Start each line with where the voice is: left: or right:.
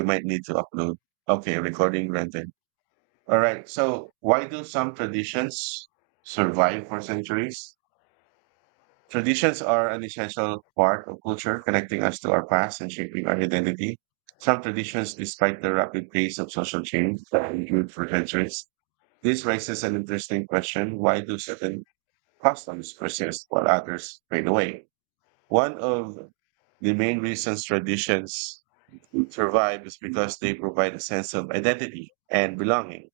right: You might need to upload. Okay, recording granted. All right. So, why do some traditions survive for centuries? Traditions are an essential part of culture, connecting us to our past and shaping our identity. Some traditions, despite the rapid pace of social change, have endured for centuries. This raises an interesting question: why do certain customs persist while others fade away? One of the main reasons traditions survive is because they provide a sense of identity and belonging.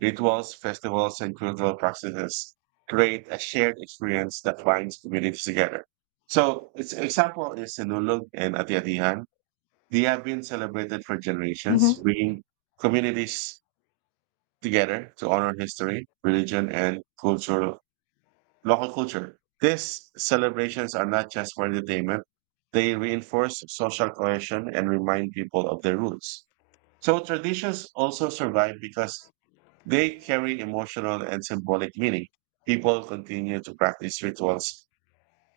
right: Rituals, festivals, and cultural practices create a shared experience that binds communities together. So, its example is Sinulog and Atiatihan. They have been celebrated for
left: Hmm.
right: generations, bringing communities together to honor history, religion, and cultural local culture. These celebrations are not just for entertainment; they reinforce social cohesion and remind people of their roots. So traditions also survive because they carry emotional and symbolic meaning. People continue to practice rituals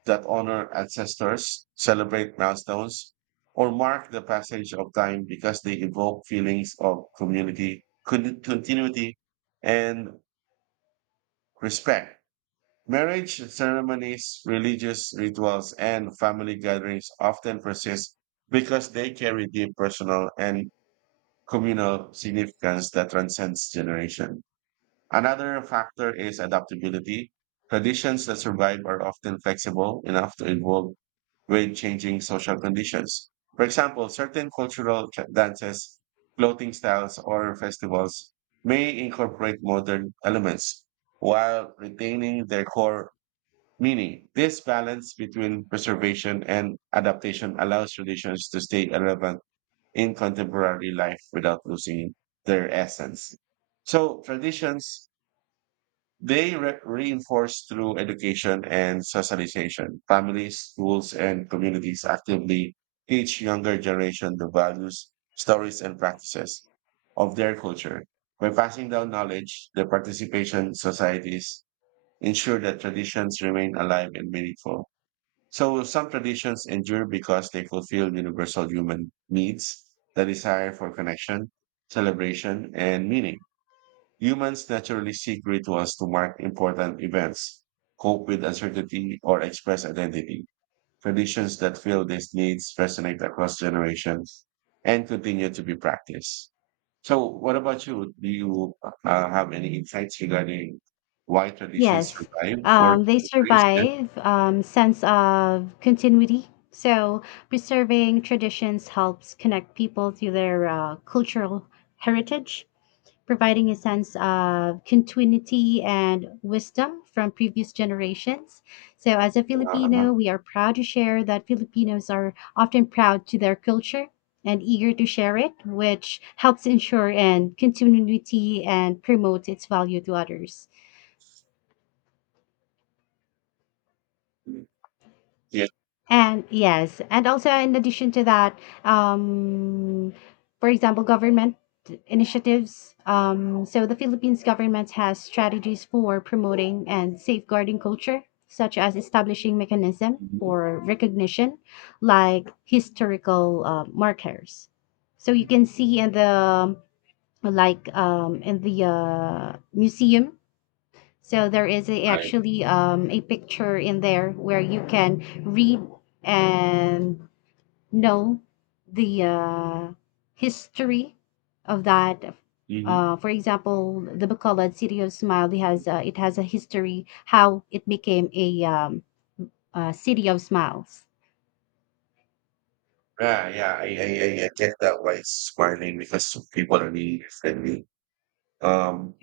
right: that honor ancestors, celebrate milestones, or mark the passage of time because they evoke feelings of community, continuity, and respect. Marriage ceremonies, religious rituals, and family gatherings often persist because they carry deep personal and communal significance that transcends generation. Another factor is adaptability. Traditions that survive are often flexible enough to evolve with changing social conditions. For example, certain cultural dances, clothing styles, or festivals may incorporate modern elements while retaining their core meaning. This balance between preservation and adaptation allows traditions to stay relevant in contemporary life without losing their essence. So traditions, they reinforce through education and socialization. Families, schools, and communities actively teach younger generation the values, stories, and practices of their culture. By passing down knowledge, the participation societies ensure that traditions remain alive and meaningful. So some traditions endure because they fulfill universal human needs, the desire for connection, celebration, and meaning. Humans naturally seek rituals to mark important events, cope with uncertainty, or express identity. Traditions that fill these needs resonate across generations and continue to be practiced. So, what about you? Do you have any insights regarding why traditions
left: Yes.
right: survive for
left: They
right: centuries? Yes.
left: survive, sense of continuity. So preserving traditions helps connect people to their cultural heritage, providing a sense of continuity and wisdom from previous generations. So as a
right: Uh-huh.
left: Filipino, we are proud to share that Filipinos are often proud to their culture and eager to share it, which helps ensure and continuity and promote its value to others.
right: Yes.
left: And yes, and also in addition to that, um, for example, government initiatives. So the Philippines government has strategies for promoting and safeguarding culture, such as establishing mechanism
right: Mhm.
left: for recognition, like historical markers. So you can see in the like in the museum, so there is a,
right: Right.
left: actually a picture in there where you can read and know the history of that.
right: Mhm.
left: For example, the Bacolod City of Smile, it has a history how it became a city of smiles.
right: Yeah, yeah, I get that why it's smiling because some people are really friendly. Um,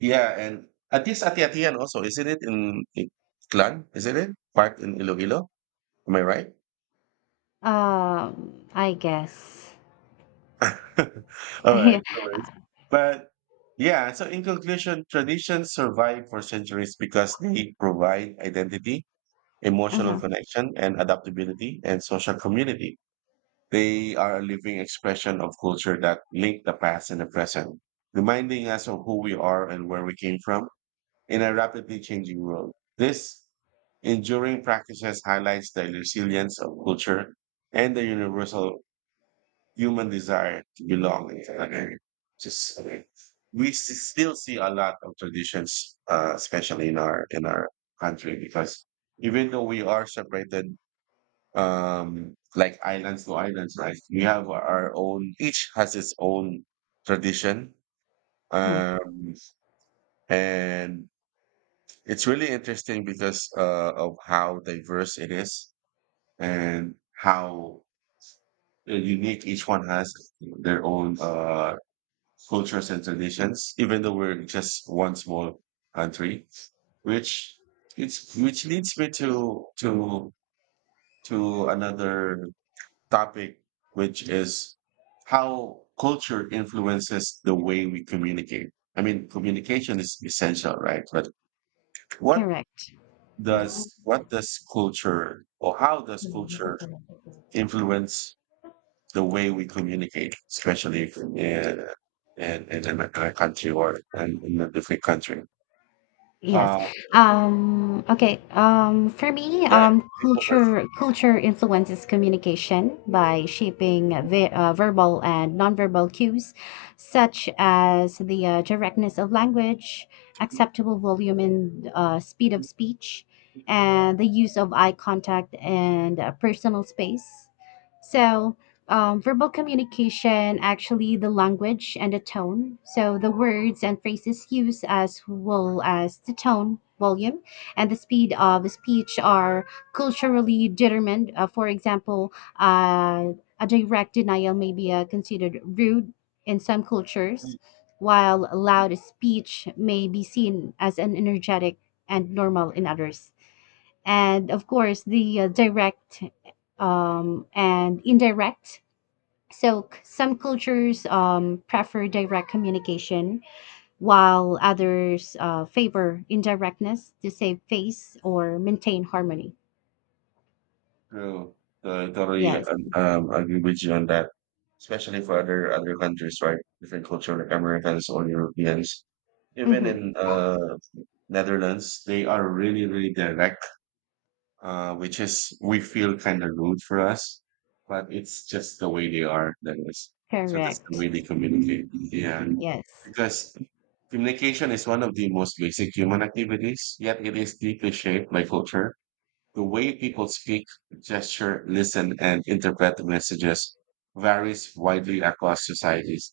right: yeah, and at least at atian also, isn't it in Clan? Isn't it part in Iloilo? Am I right?
left: I guess.
right: All right,
left: Yeah.
right: no worries. But yeah, so in conclusion, traditions survive for centuries because they provide identity, emotional
left: Uh-huh.
right: connection, and adaptability and social community. They are a living expression of culture that link the past and the present, reminding us of who we are and where we came from in a rapidly changing world. This enduring practices highlights the resilience of culture and the universal human desire to belong and connect. Just we still see a lot of traditions, especially in our country, because even though we are separated, um, like islands to islands, right, we have our own, each has its own tradition,
left: Mhm.
right: um, and it's really interesting because of how diverse it is and how unique each one has their own, uh, cultures and traditions, even though we're just one small country, which it's which leads me to another topic, which is how culture influences the way we communicate. I mean, communication is essential, right? But what
left: Correct.
right: what does culture, or how does culture influence the way we communicate, especially if, in a country, or in a different country?
left: Yes.
right: Uh,
left: Okay. For me,
right: yeah, you go first.
left: culture influences communication by shaping ve verbal and nonverbal cues, such as the directness of language, acceptable volume and speed of speech, and the use of eye contact and personal space. So, verbal communication, actually the language and the tone. So the words and phrases used, as well as the tone, volume, and the speed of the speech are culturally determined. For example, uh, a direct denial may be considered rude in some cultures, while loud speech may be seen as an energetic and normal in others. And of course, the direct and indirect, so some cultures prefer direct communication, while others favor indirectness to save face or maintain harmony.
right: True. Totally
left: Yes.
right: agree with you on that, especially for other countries, right? Different culture, like Americans or Europeans. Even
left: Mm-hmm.
right: in, Netherlands, they are really, really direct, which is we feel kind of rude for us, but it's just the way they are. That is, so that's the way
left: Correct.
right: they communicate. Yeah,
left: Yes.
right: because communication is one of the most basic human activities, yet it is deeply shaped by culture, the way people speak, gesture, listen, and interpret the messages varies widely across societies,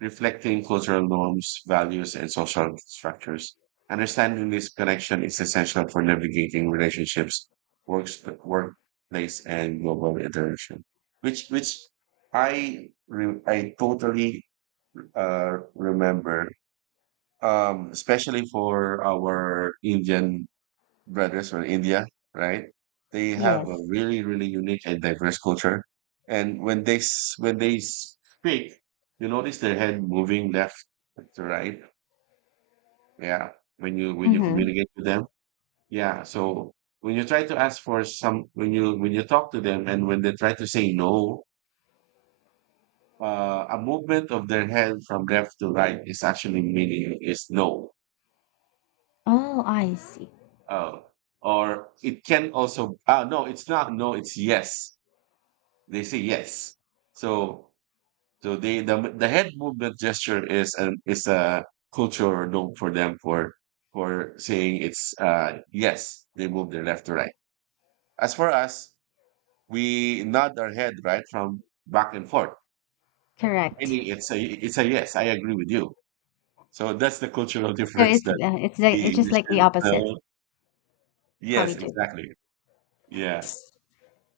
right: reflecting cultural norms, values, and social structures. Understanding this connection is essential for navigating relationships, works, workplace, and global interaction. Which I totally, remember, especially for our Indian brothers from India, right? They have a
left: Yes.
right: really, really unique and diverse culture. And when they when they speak, you notice their head moving left to right. Yeah, when you
left: Mm-hmm.
right: communicate with them. Yeah, so when you try to ask for some, when you talk to them, and when they try to say no, a movement of their head from left to right is actually meaning is no.
left: Oh, I see.
right: Uh, or it can also no, it's not no, it's yes. They say yes. So so they the head movement gesture is an is a cultural norm for them, for saying it's yes, they move their left to right. As for us, we nod our head right from back and forth.
left: Correct.
right: Meaning it's a yes, I agree with you. So that's the cultural
left: So
right: difference
left: it's
right: that we
left: it's just like the
right: initially
left: opposite
right: so
left: how
right: yes,
left: we do.
right: exactly. Yeah.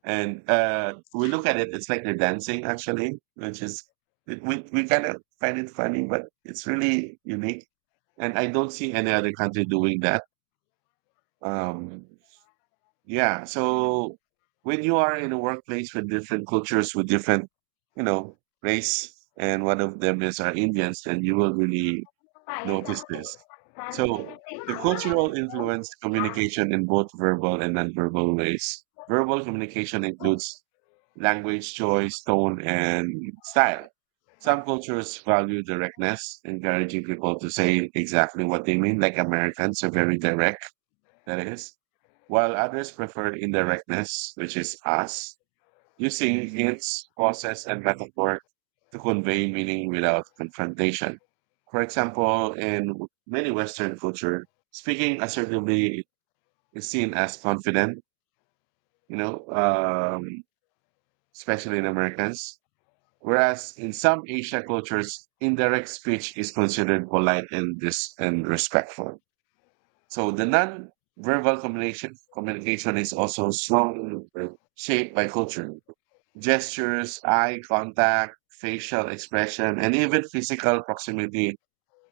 right: And we look at it, it's like they're dancing actually, which is we kind of find it funny, but it's really unique. And I don't see any other country doing that. Um, yeah. So when you are in a workplace with different cultures, with different, you know, race, and one of them is our Indians, then you will really notice this. So the cultural influence communication in both verbal and nonverbal ways. Verbal communication includes language choice, tone, and style. Some cultures value directness, encouraging people to say exactly what they mean, like Americans are very direct, that is, while others prefer indirectness, which is us using hints, process, and metaphor to convey meaning without confrontation. For example, in many Western culture, speaking assertively is seen as confident, you know, especially in Americans. Whereas in some Asia cultures, indirect speech is considered polite and and respectful. So the non-verbal communication is also strongly shaped by culture. Gestures, eye contact, facial expression, and even physical proximity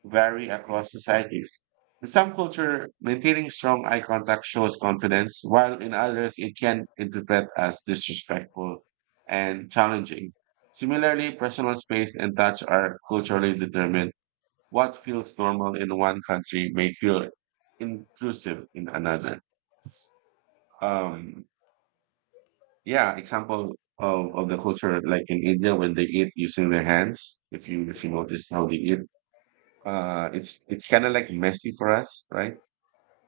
right: vary across societies. In some culture, maintaining strong eye contact shows confidence, while in others, it can interpret as disrespectful and challenging. Similarly, personal space and touch are culturally determined. What feels normal in one country may feel intrusive in another. Um, Yeah, example of the culture like in India when they eat using their hands. If you notice how they eat, it's kind of like messy for us, right?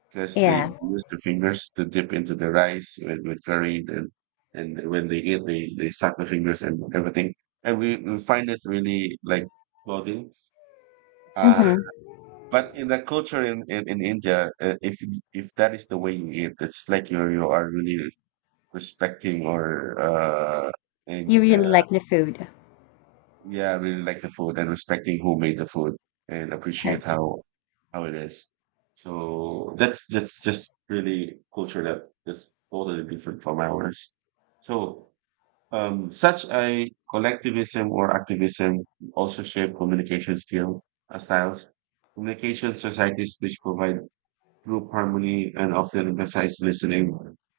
right: Because they
left: Yeah.
right: use their fingers to dip into the rice with curry, and when they eat, they suck the fingers and everything, and we find it really like clothing. Uh,
left: Mm-hmm.
right: but in the culture in India, if that is the way you eat, it's like you are really respecting or and
left: You really like the food.
right: yeah, I really like the food and respecting who made the food and appreciate
left: Correct.
right: how it is. So that's just really culture that is totally different from ours. So such a collectivism or activism also shape communication skill, styles. Communication societies which provide group harmony and often emphasize listening,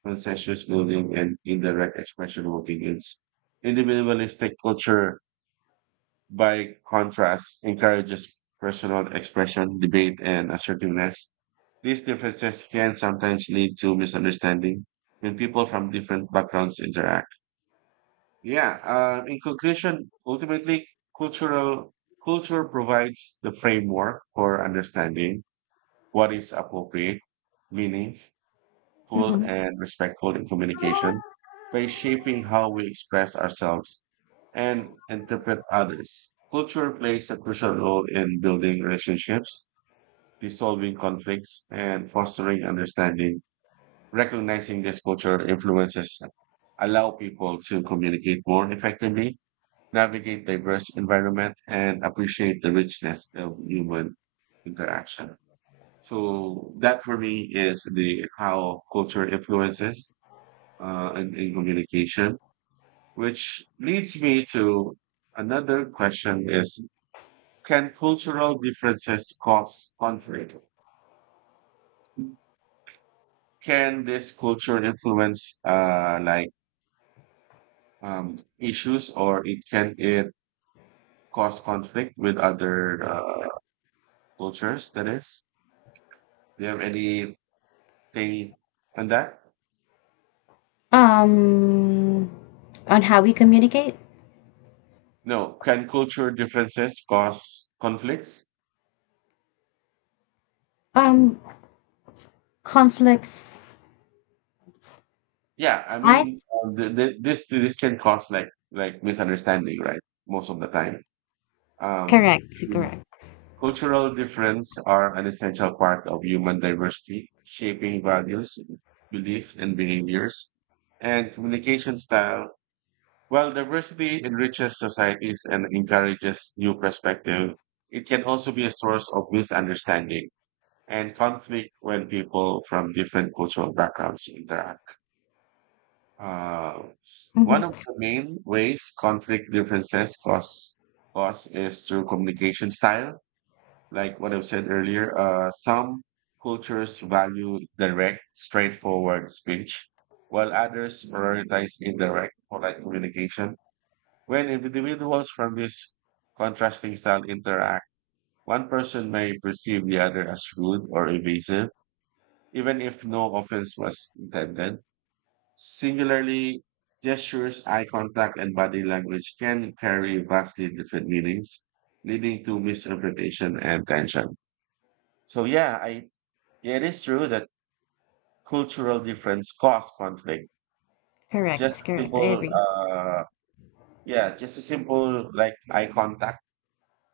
right: consensus building, and indirect expression of opinions. Individualistic culture, by contrast, encourages personal expression, debate, and assertiveness. These differences can sometimes lead to misunderstanding when people from different backgrounds interact. Yeah, in conclusion, ultimately, cultural culture provides the framework for understanding what is appropriate, meaning, full
left: Mm-hmm.
right: and respectful in communication by shaping how we express ourselves and interpret others. Culture plays a crucial role in building relationships, dissolving conflicts, and fostering understanding. Recognizing this culture influences allow people to communicate more effectively, navigate diverse environment, and appreciate the richness of human interaction. So that for me is the how culture influences, in communication, which leads me to another question is, can cultural differences cause conflict? Can this culture influence, like, issues, or it can it cause conflict with other, cultures, that is? Do you have anything on that?
left: Um, on how we communicate.
right: No. Can culture differences cause conflicts?
left: Um, conflicts.
right: Yeah, I mean,
left: I
right: th th this can cause like misunderstanding, right? Most of the time, um,
left: Correct, correct.
right: cultural difference are an essential part of human diversity, shaping values, beliefs, and behaviors, and communication style. While diversity enriches societies and encourages new perspective, it can also be a source of misunderstanding and conflict when people from different cultural backgrounds interact. Uh, one of
left: Hmm.
right: the main ways conflict differences cause cause is through communication style. Like what I've said earlier, some cultures value direct, straightforward speech, while others prioritize indirect, polite communication. When individuals from this contrasting style interact, one person may perceive the other as rude or evasive, even if no offense was intended. Singularly, gestures, eye contact, and body language can carry vastly different meanings, leading to misinterpretation and tension. So yeah, I yeah, it is true that cultural difference cause conflict. Just
left: Correct,
right: a
left: correct, I
right: simple,
left: agree.
right: uh, yeah, just a simple like eye contact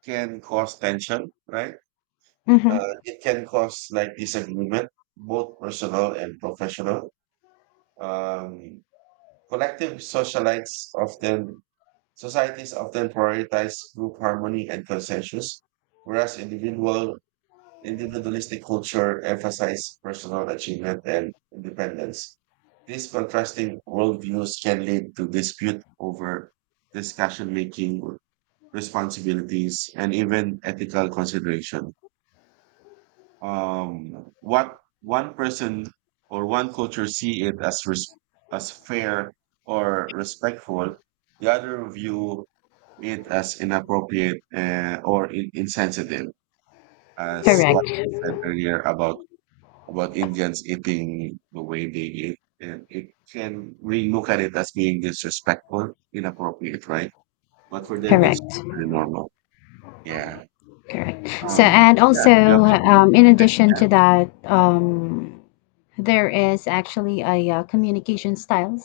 right: can cause tension, right?
left: Hmm.
right: It can cause like disagreement, both personal and professional. Um, collective socialites often Societies often prioritize group harmony and consensus, whereas individualistic culture emphasize personal achievement and independence. These contrasting worldviews can lead to dispute over discussion making, responsibilities, and even ethical consideration. What one person or one culture see it as fair or respectful, the other view it as inappropriate, or insensitive, as what
left: Correct,
right: I said earlier about Indians eating the way they eat. And it can we look at it as being disrespectful, inappropriate, right? But for them, it's
left: correct.
right: very normal. Yeah.
left: Correct, so and
right: Yeah.
left: also
right: Do you have any?
left: in addition
right: Yeah.
left: to that there is actually a communication styles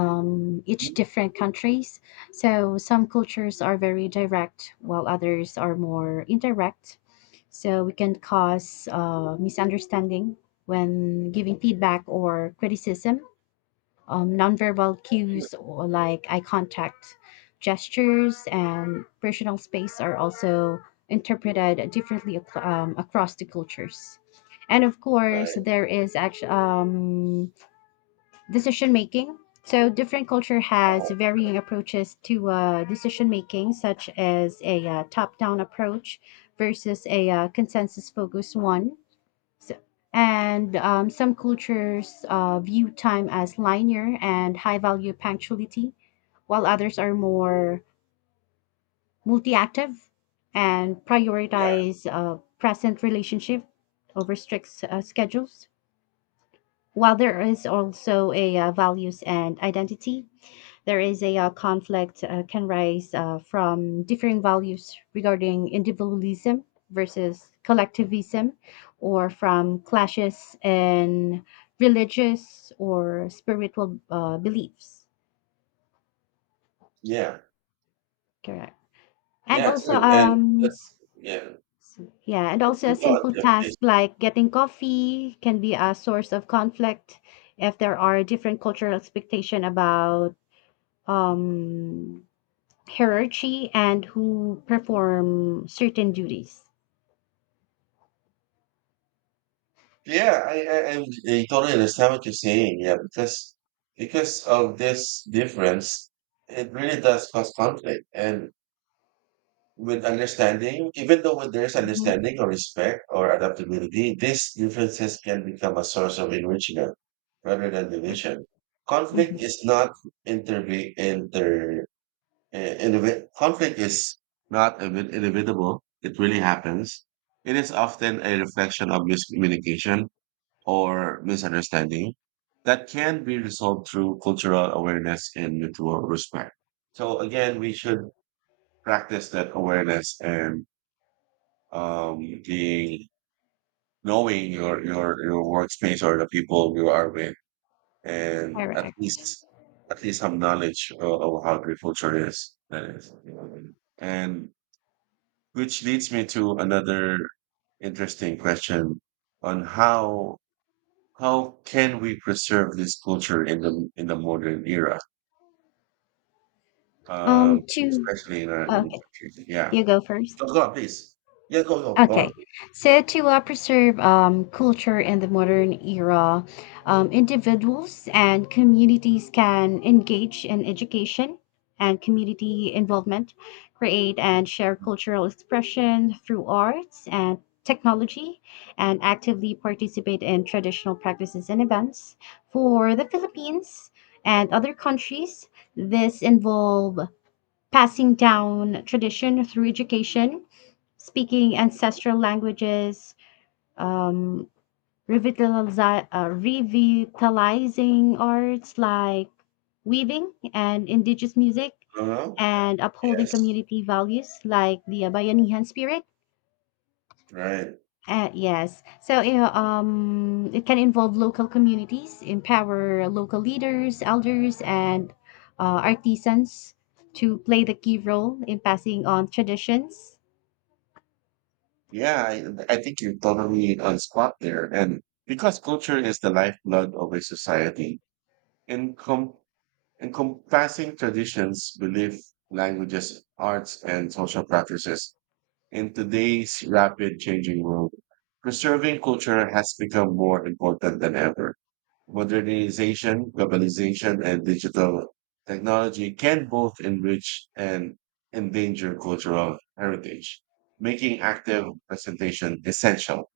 left: each
right: you-
left: different countries so some cultures are very direct while others are more indirect so we can cause misunderstanding when giving feedback or criticism nonverbal
right: you-
left: cues or like eye contact, gestures, and personal space are also interpreted differently ac- across the cultures. And of course,
right: Right.
left: there is actually decision making. So different culture has
right: Oh.
left: varying approaches to decision making, such as a top-down approach versus a consensus-focused one so, and some cultures view time as linear and high value punctuality, while others are more multi-active and
right: Yeah.
left: prioritize present relationship over strict schedules. While there is also a values and identity, there is a conflict can rise from differing values regarding individualism versus collectivism or from clashes in religious or spiritual beliefs
right: Yeah.
left: correct and
right: Yeah.
left: also
right: Too. And that's yeah.
left: yeah, and also a
right: It's
left: simple
right: yeah,
left: task like getting coffee can be a source of conflict if there are different cultural expectation about um, hierarchy and who perform certain duties.
right: yeah, I totally understand what you're saying. Yeah, because of this difference, it really does cause conflict. And with understanding, even though when there's
left: Mm-hmm.
right: understanding or respect or adaptability, these differences can become a source of enrichment rather than division. Conflict is not interve inter inevi- conflict is not evi- inevitable. It really happens. It is often a reflection of miscommunication or misunderstanding that can be resolved through cultural awareness and mutual respect. So again, we should practice that awareness and, being, knowing your workspace or the people you are with, and at
left: Correct.
right: least some knowledge of, how the culture is. That is, and which leads me to another interesting question on how can we preserve this culture in the modern era, um,
left: Two.
right: especially in a
left: Okay,
right: country? Yeah,
left: you go first.
right: go, go on, please. Yeah, go go go on.
left: Okay, so to preserve culture in the modern era, individuals and communities can engage in education and community involvement, create and share cultural expression through arts and technology, and actively participate in traditional practices and events. For the Philippines and other countries, this involve passing down tradition through education, speaking ancestral languages, um, revitalizing arts like weaving and indigenous music,
right: Uh-huh.
left: and upholding
right: Yes,
left: community values like the Bayanihan spirit.
right: right.
left: Yes. So, you know, it can involve local communities, empower local leaders, elders, and artisans to play the key role in passing on traditions.
right: Yeah, I think you're totally on spot there. And because culture is the lifeblood of a society, encom encompassing traditions, belief, languages, arts, and social practices. In today's rapid changing world, preserving culture has become more important than ever. Modernization, globalization, and digital technology can both enrich and endanger cultural heritage, making active presentation essential.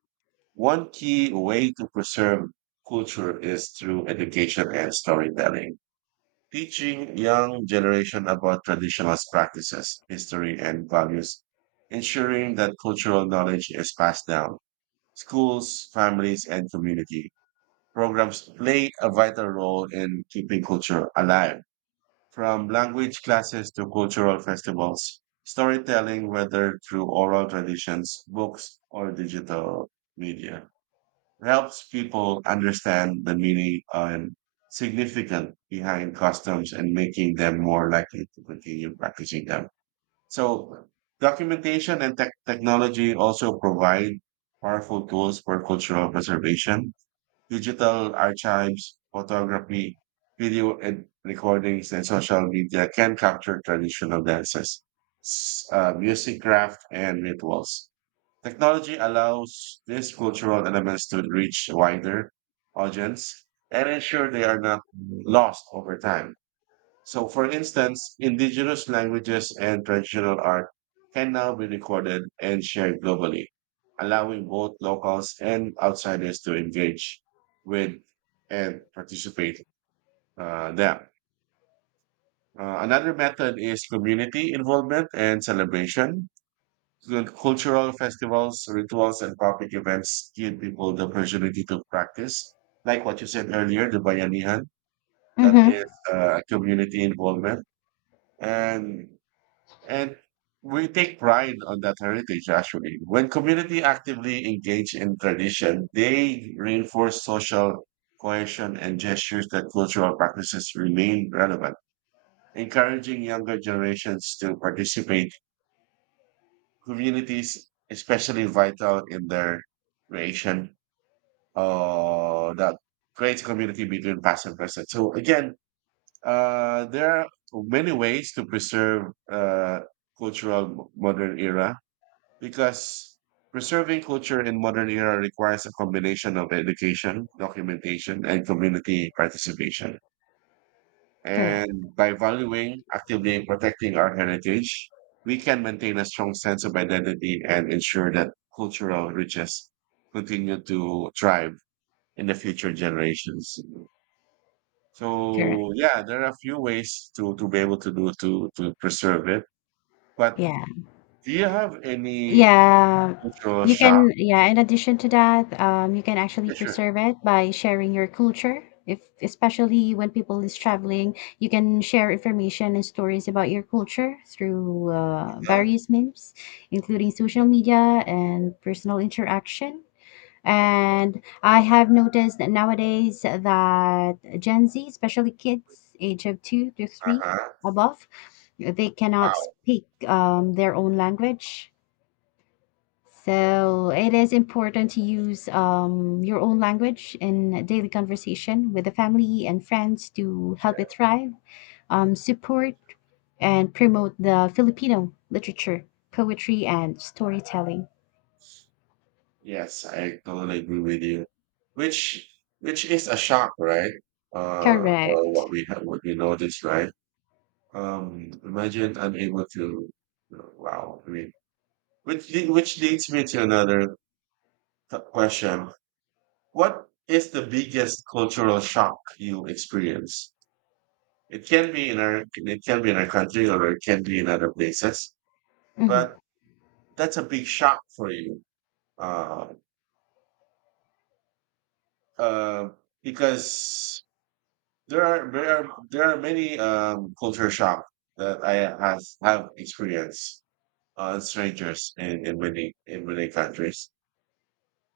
right: One key way to preserve culture is through education and storytelling. Teaching young generation about traditional practices, history, and values, ensuring that cultural knowledge is passed down. Schools, families, and community programs play a vital role in keeping culture alive. From language classes to cultural festivals, storytelling, whether through oral traditions, books, or digital media helps people understand the meaning and significance behind customs, and making them more likely to continue practicing them. So documentation and technology also provide powerful tools for cultural preservation. Digital archives, photography, video and recordings, and social media can capture traditional dances, music craft, and rituals. Technology allows these cultural elements to reach a wider audience and ensure they are not lost over time. So, for instance, indigenous languages and traditional art can now be recorded and shared globally, allowing both locals and outsiders to engage with and participate them. Another method is community involvement and celebration, so the cultural festivals, rituals, and public events give people the opportunity to practice. Like what you said earlier, the Bayanihan, that
left: Mm-hmm.
right: is community involvement. And, and we take pride on that heritage, actually. When community actively engage in tradition, they reinforce social cohesion and gestures that cultural practices remain relevant, encouraging younger generations to participate. Communities especially vital in their creation, that creates community between past and present. So again, there are many ways to preserve, cultural modern era, because preserving culture in modern era requires a combination of education, documentation, and community participation,
left: Correct.
right: and by valuing, actively protecting our heritage, we can maintain a strong sense of identity and ensure that cultural riches continue to thrive in the future generations.
left: Correct.
right: So yeah, there are a few ways to be able to do to preserve it. But
left: Yeah.
right: do you have any
left: Yeah,
right: cultural
left: you
right: shock?
left: can, yeah, in addition to that, you can actually
right: Yeah, sure.
left: preserve it by sharing your culture. If especially when people is traveling, you can share information and stories about your culture through
right: Yeah.
left: various means, including social media and personal interaction. And I have noticed that nowadays that Gen Z, especially kids age of two to three
right: Uh-huh.
left: above, they cannot
right: Wow.
left: speak their own language, so it is important to use your own language in daily conversation with the family and friends to help it thrive, support, and promote the Filipino literature, poetry, and storytelling.
right: Yes, I totally agree with you. Which which is a shock, right? Uh,
left: Correct.
right: what we have, what we noticed, right? Imagine I'm able to. Wow, I mean, which leads me to another question. What is the biggest cultural shock you experience? It can be in our it can be in our country, or it can be in other places, but
left: Hmm.
right: that's a big shock for you. Uh, uh, because there are many culture shock that I have experienced on strangers in many countries.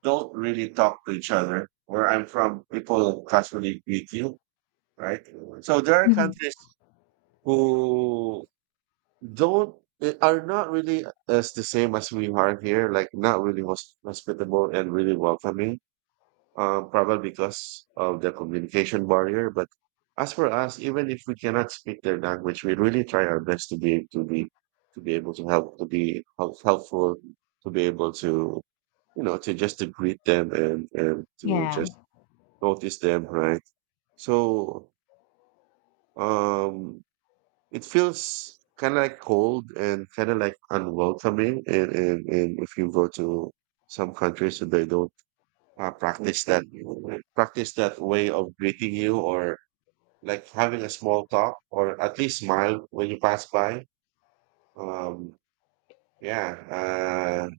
right: Don't really talk to each other. Where I'm from, people casually greet you, right? So there are
left: Hmm.
right: countries who don't eh, are not really as the same as we are here, like not really hospitable and really welcoming. Probably because of the communication barrier. But as for us, even if we cannot speak their language, we really try our best to be able to help, helpful, to be able to to just to greet them, and to
left: Yeah,
right: just notice them, right? So, um, it feels kind of like cold and kind of like unwelcoming, and if you go to some countries and they don't, uh, practice that practice that way of greeting you, or like having a small talk or at least smile when you pass by. um yeah.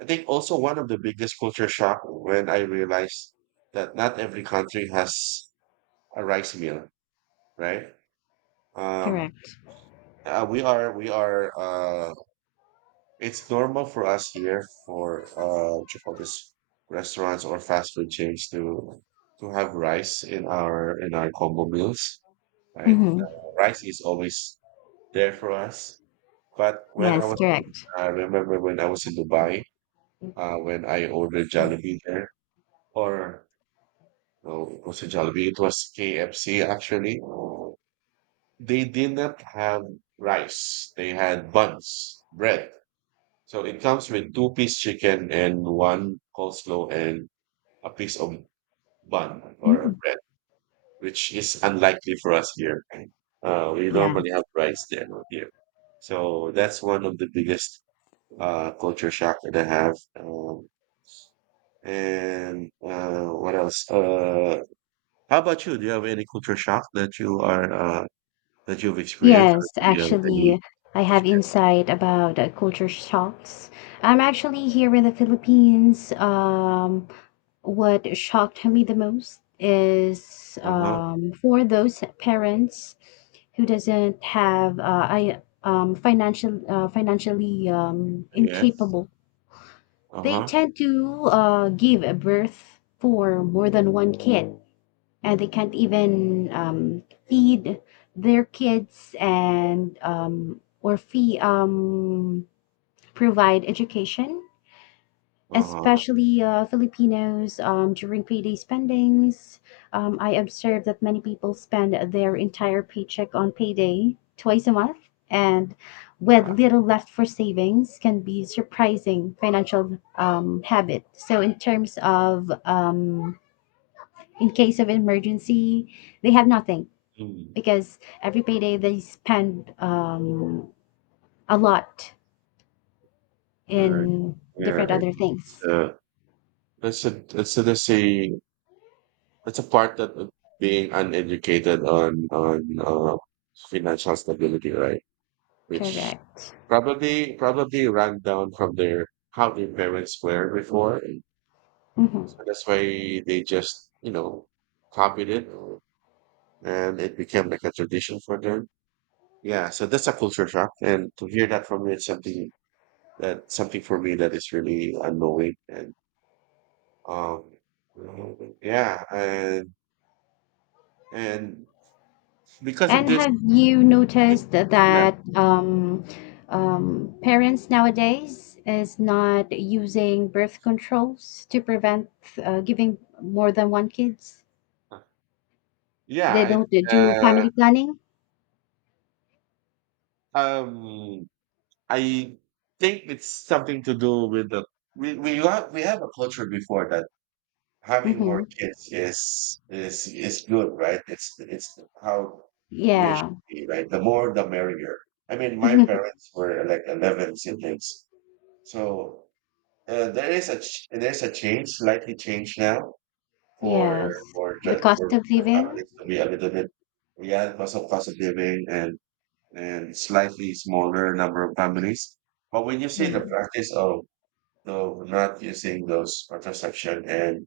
right: I think also one of the biggest culture shock, when I realized that not every country has a rice meal, right? um
left: correct.
right: we are It's normal for us here for, what you call this, restaurants or fast food chains to have rice in our combo meals, right?
left: Hmm.
right: Rice is always there for us. But when I
left: Yes,
right: was in,
left: correct.
right: I remember when I was in Dubai, when I ordered Jollibee there, or no, it was a Jollibee. It was KFC, actually. They did not have rice. They had buns, bread. So it comes with two-piece chicken and one coleslaw and a piece of bun or a
left: Mm.
right: bread, which is unlikely for us here, right? We
left: Yeah.
right: normally have rice there, not here. So that's one of the biggest, culture shock that I have. And what else? How about you? Do you have any culture shock that you've experienced,
left: Yes,
right: or do you have any?
left: actually, I have insight about culture shocks. I'm actually here in the Philippines. What shocked me the most is,
right: Uh huh.
left: for those parents who doesn't have I financial, financially
right: Yes.
left: incapable.
right: Uh
left: They
right: huh.
left: tend to give a birth for more than one kid, and they can't even feed their kids and or fee provide education,
right: Uh huh.
left: especially Filipinos, during payday spendings. I observed that many people spend their entire paycheck on payday twice a month, and with
right: Wow.
left: little left for savings, can be surprising financial habit. So, in terms of in case of emergency, they have nothing
right: Mm.
left: because every payday they spend a lot
right: Right.
left: in
right: Yeah.
left: different other
right: It's
left: things.
right: a it's a it's a it's a it's a part, that, of being uneducated on financial stability, right? Which
left: Correct.
right: probably ran down from their, how their parents were before.
left: Mhm.
right: So that's why they just copied it and it became like a tradition for them. Yeah, so that's a culture shock. And to hear that from you, it's something, that something for me, that is really annoying, and um yeah. And because of
left: And
right: this,
left: have you
right: it,
left: noticed
right: yeah,
left: that parents nowadays is not using birth controls to prevent giving more than one kids? They
right: yeah,
left: don't do
right: I,
left: family planning.
right: uh, um, I think it's something to do with, the we have a culture before that, having more
left: Hmm.
right: kids is good, right? It's how we
left: Yeah.
right: should be, right? The more, the merrier. I mean, my parents were like 11 siblings, so there is a change, slightly change now for
left: Yes.
right: for
left: The
right: ju-
left: cost of
right: for
left: living.
right: families to be a little bit, yeah, because of cost of living and slightly smaller number of families. But when you say
left: Yeah.
right: the practice of not using those contraception, and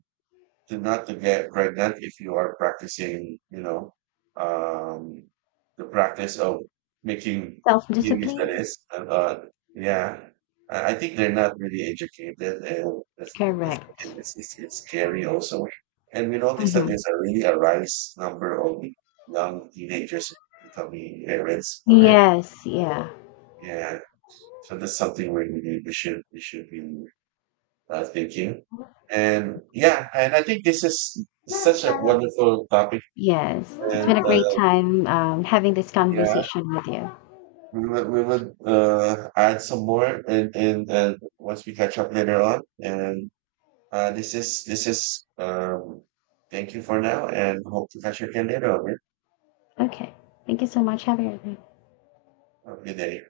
right: to not to get pregnant, if you are practicingum, the practice of making
left: Self
right: babies. That
left: discipline.
right: is, and yeah, I think they're not really educated, and that's,
left: Correct.
right: it's scary also. And we notice that
left: Hmm.
right: there's a really a rise number of young teenagers becoming parents already.
left: Yes. Yeah.
right: Yeah, so that's something we should be, thinking. And yeah, and I think this is such a wonderful topic.
left: Yes. It's been
right: And
left: a great time having this
right: yeah,
left: conversation with you.
right: we will, add some more, and once we catch up later on. And this is thank you for now, and hope to catch you again later. On.
left: Okay. Thank you so much. Have a good day.
right: Have a good day.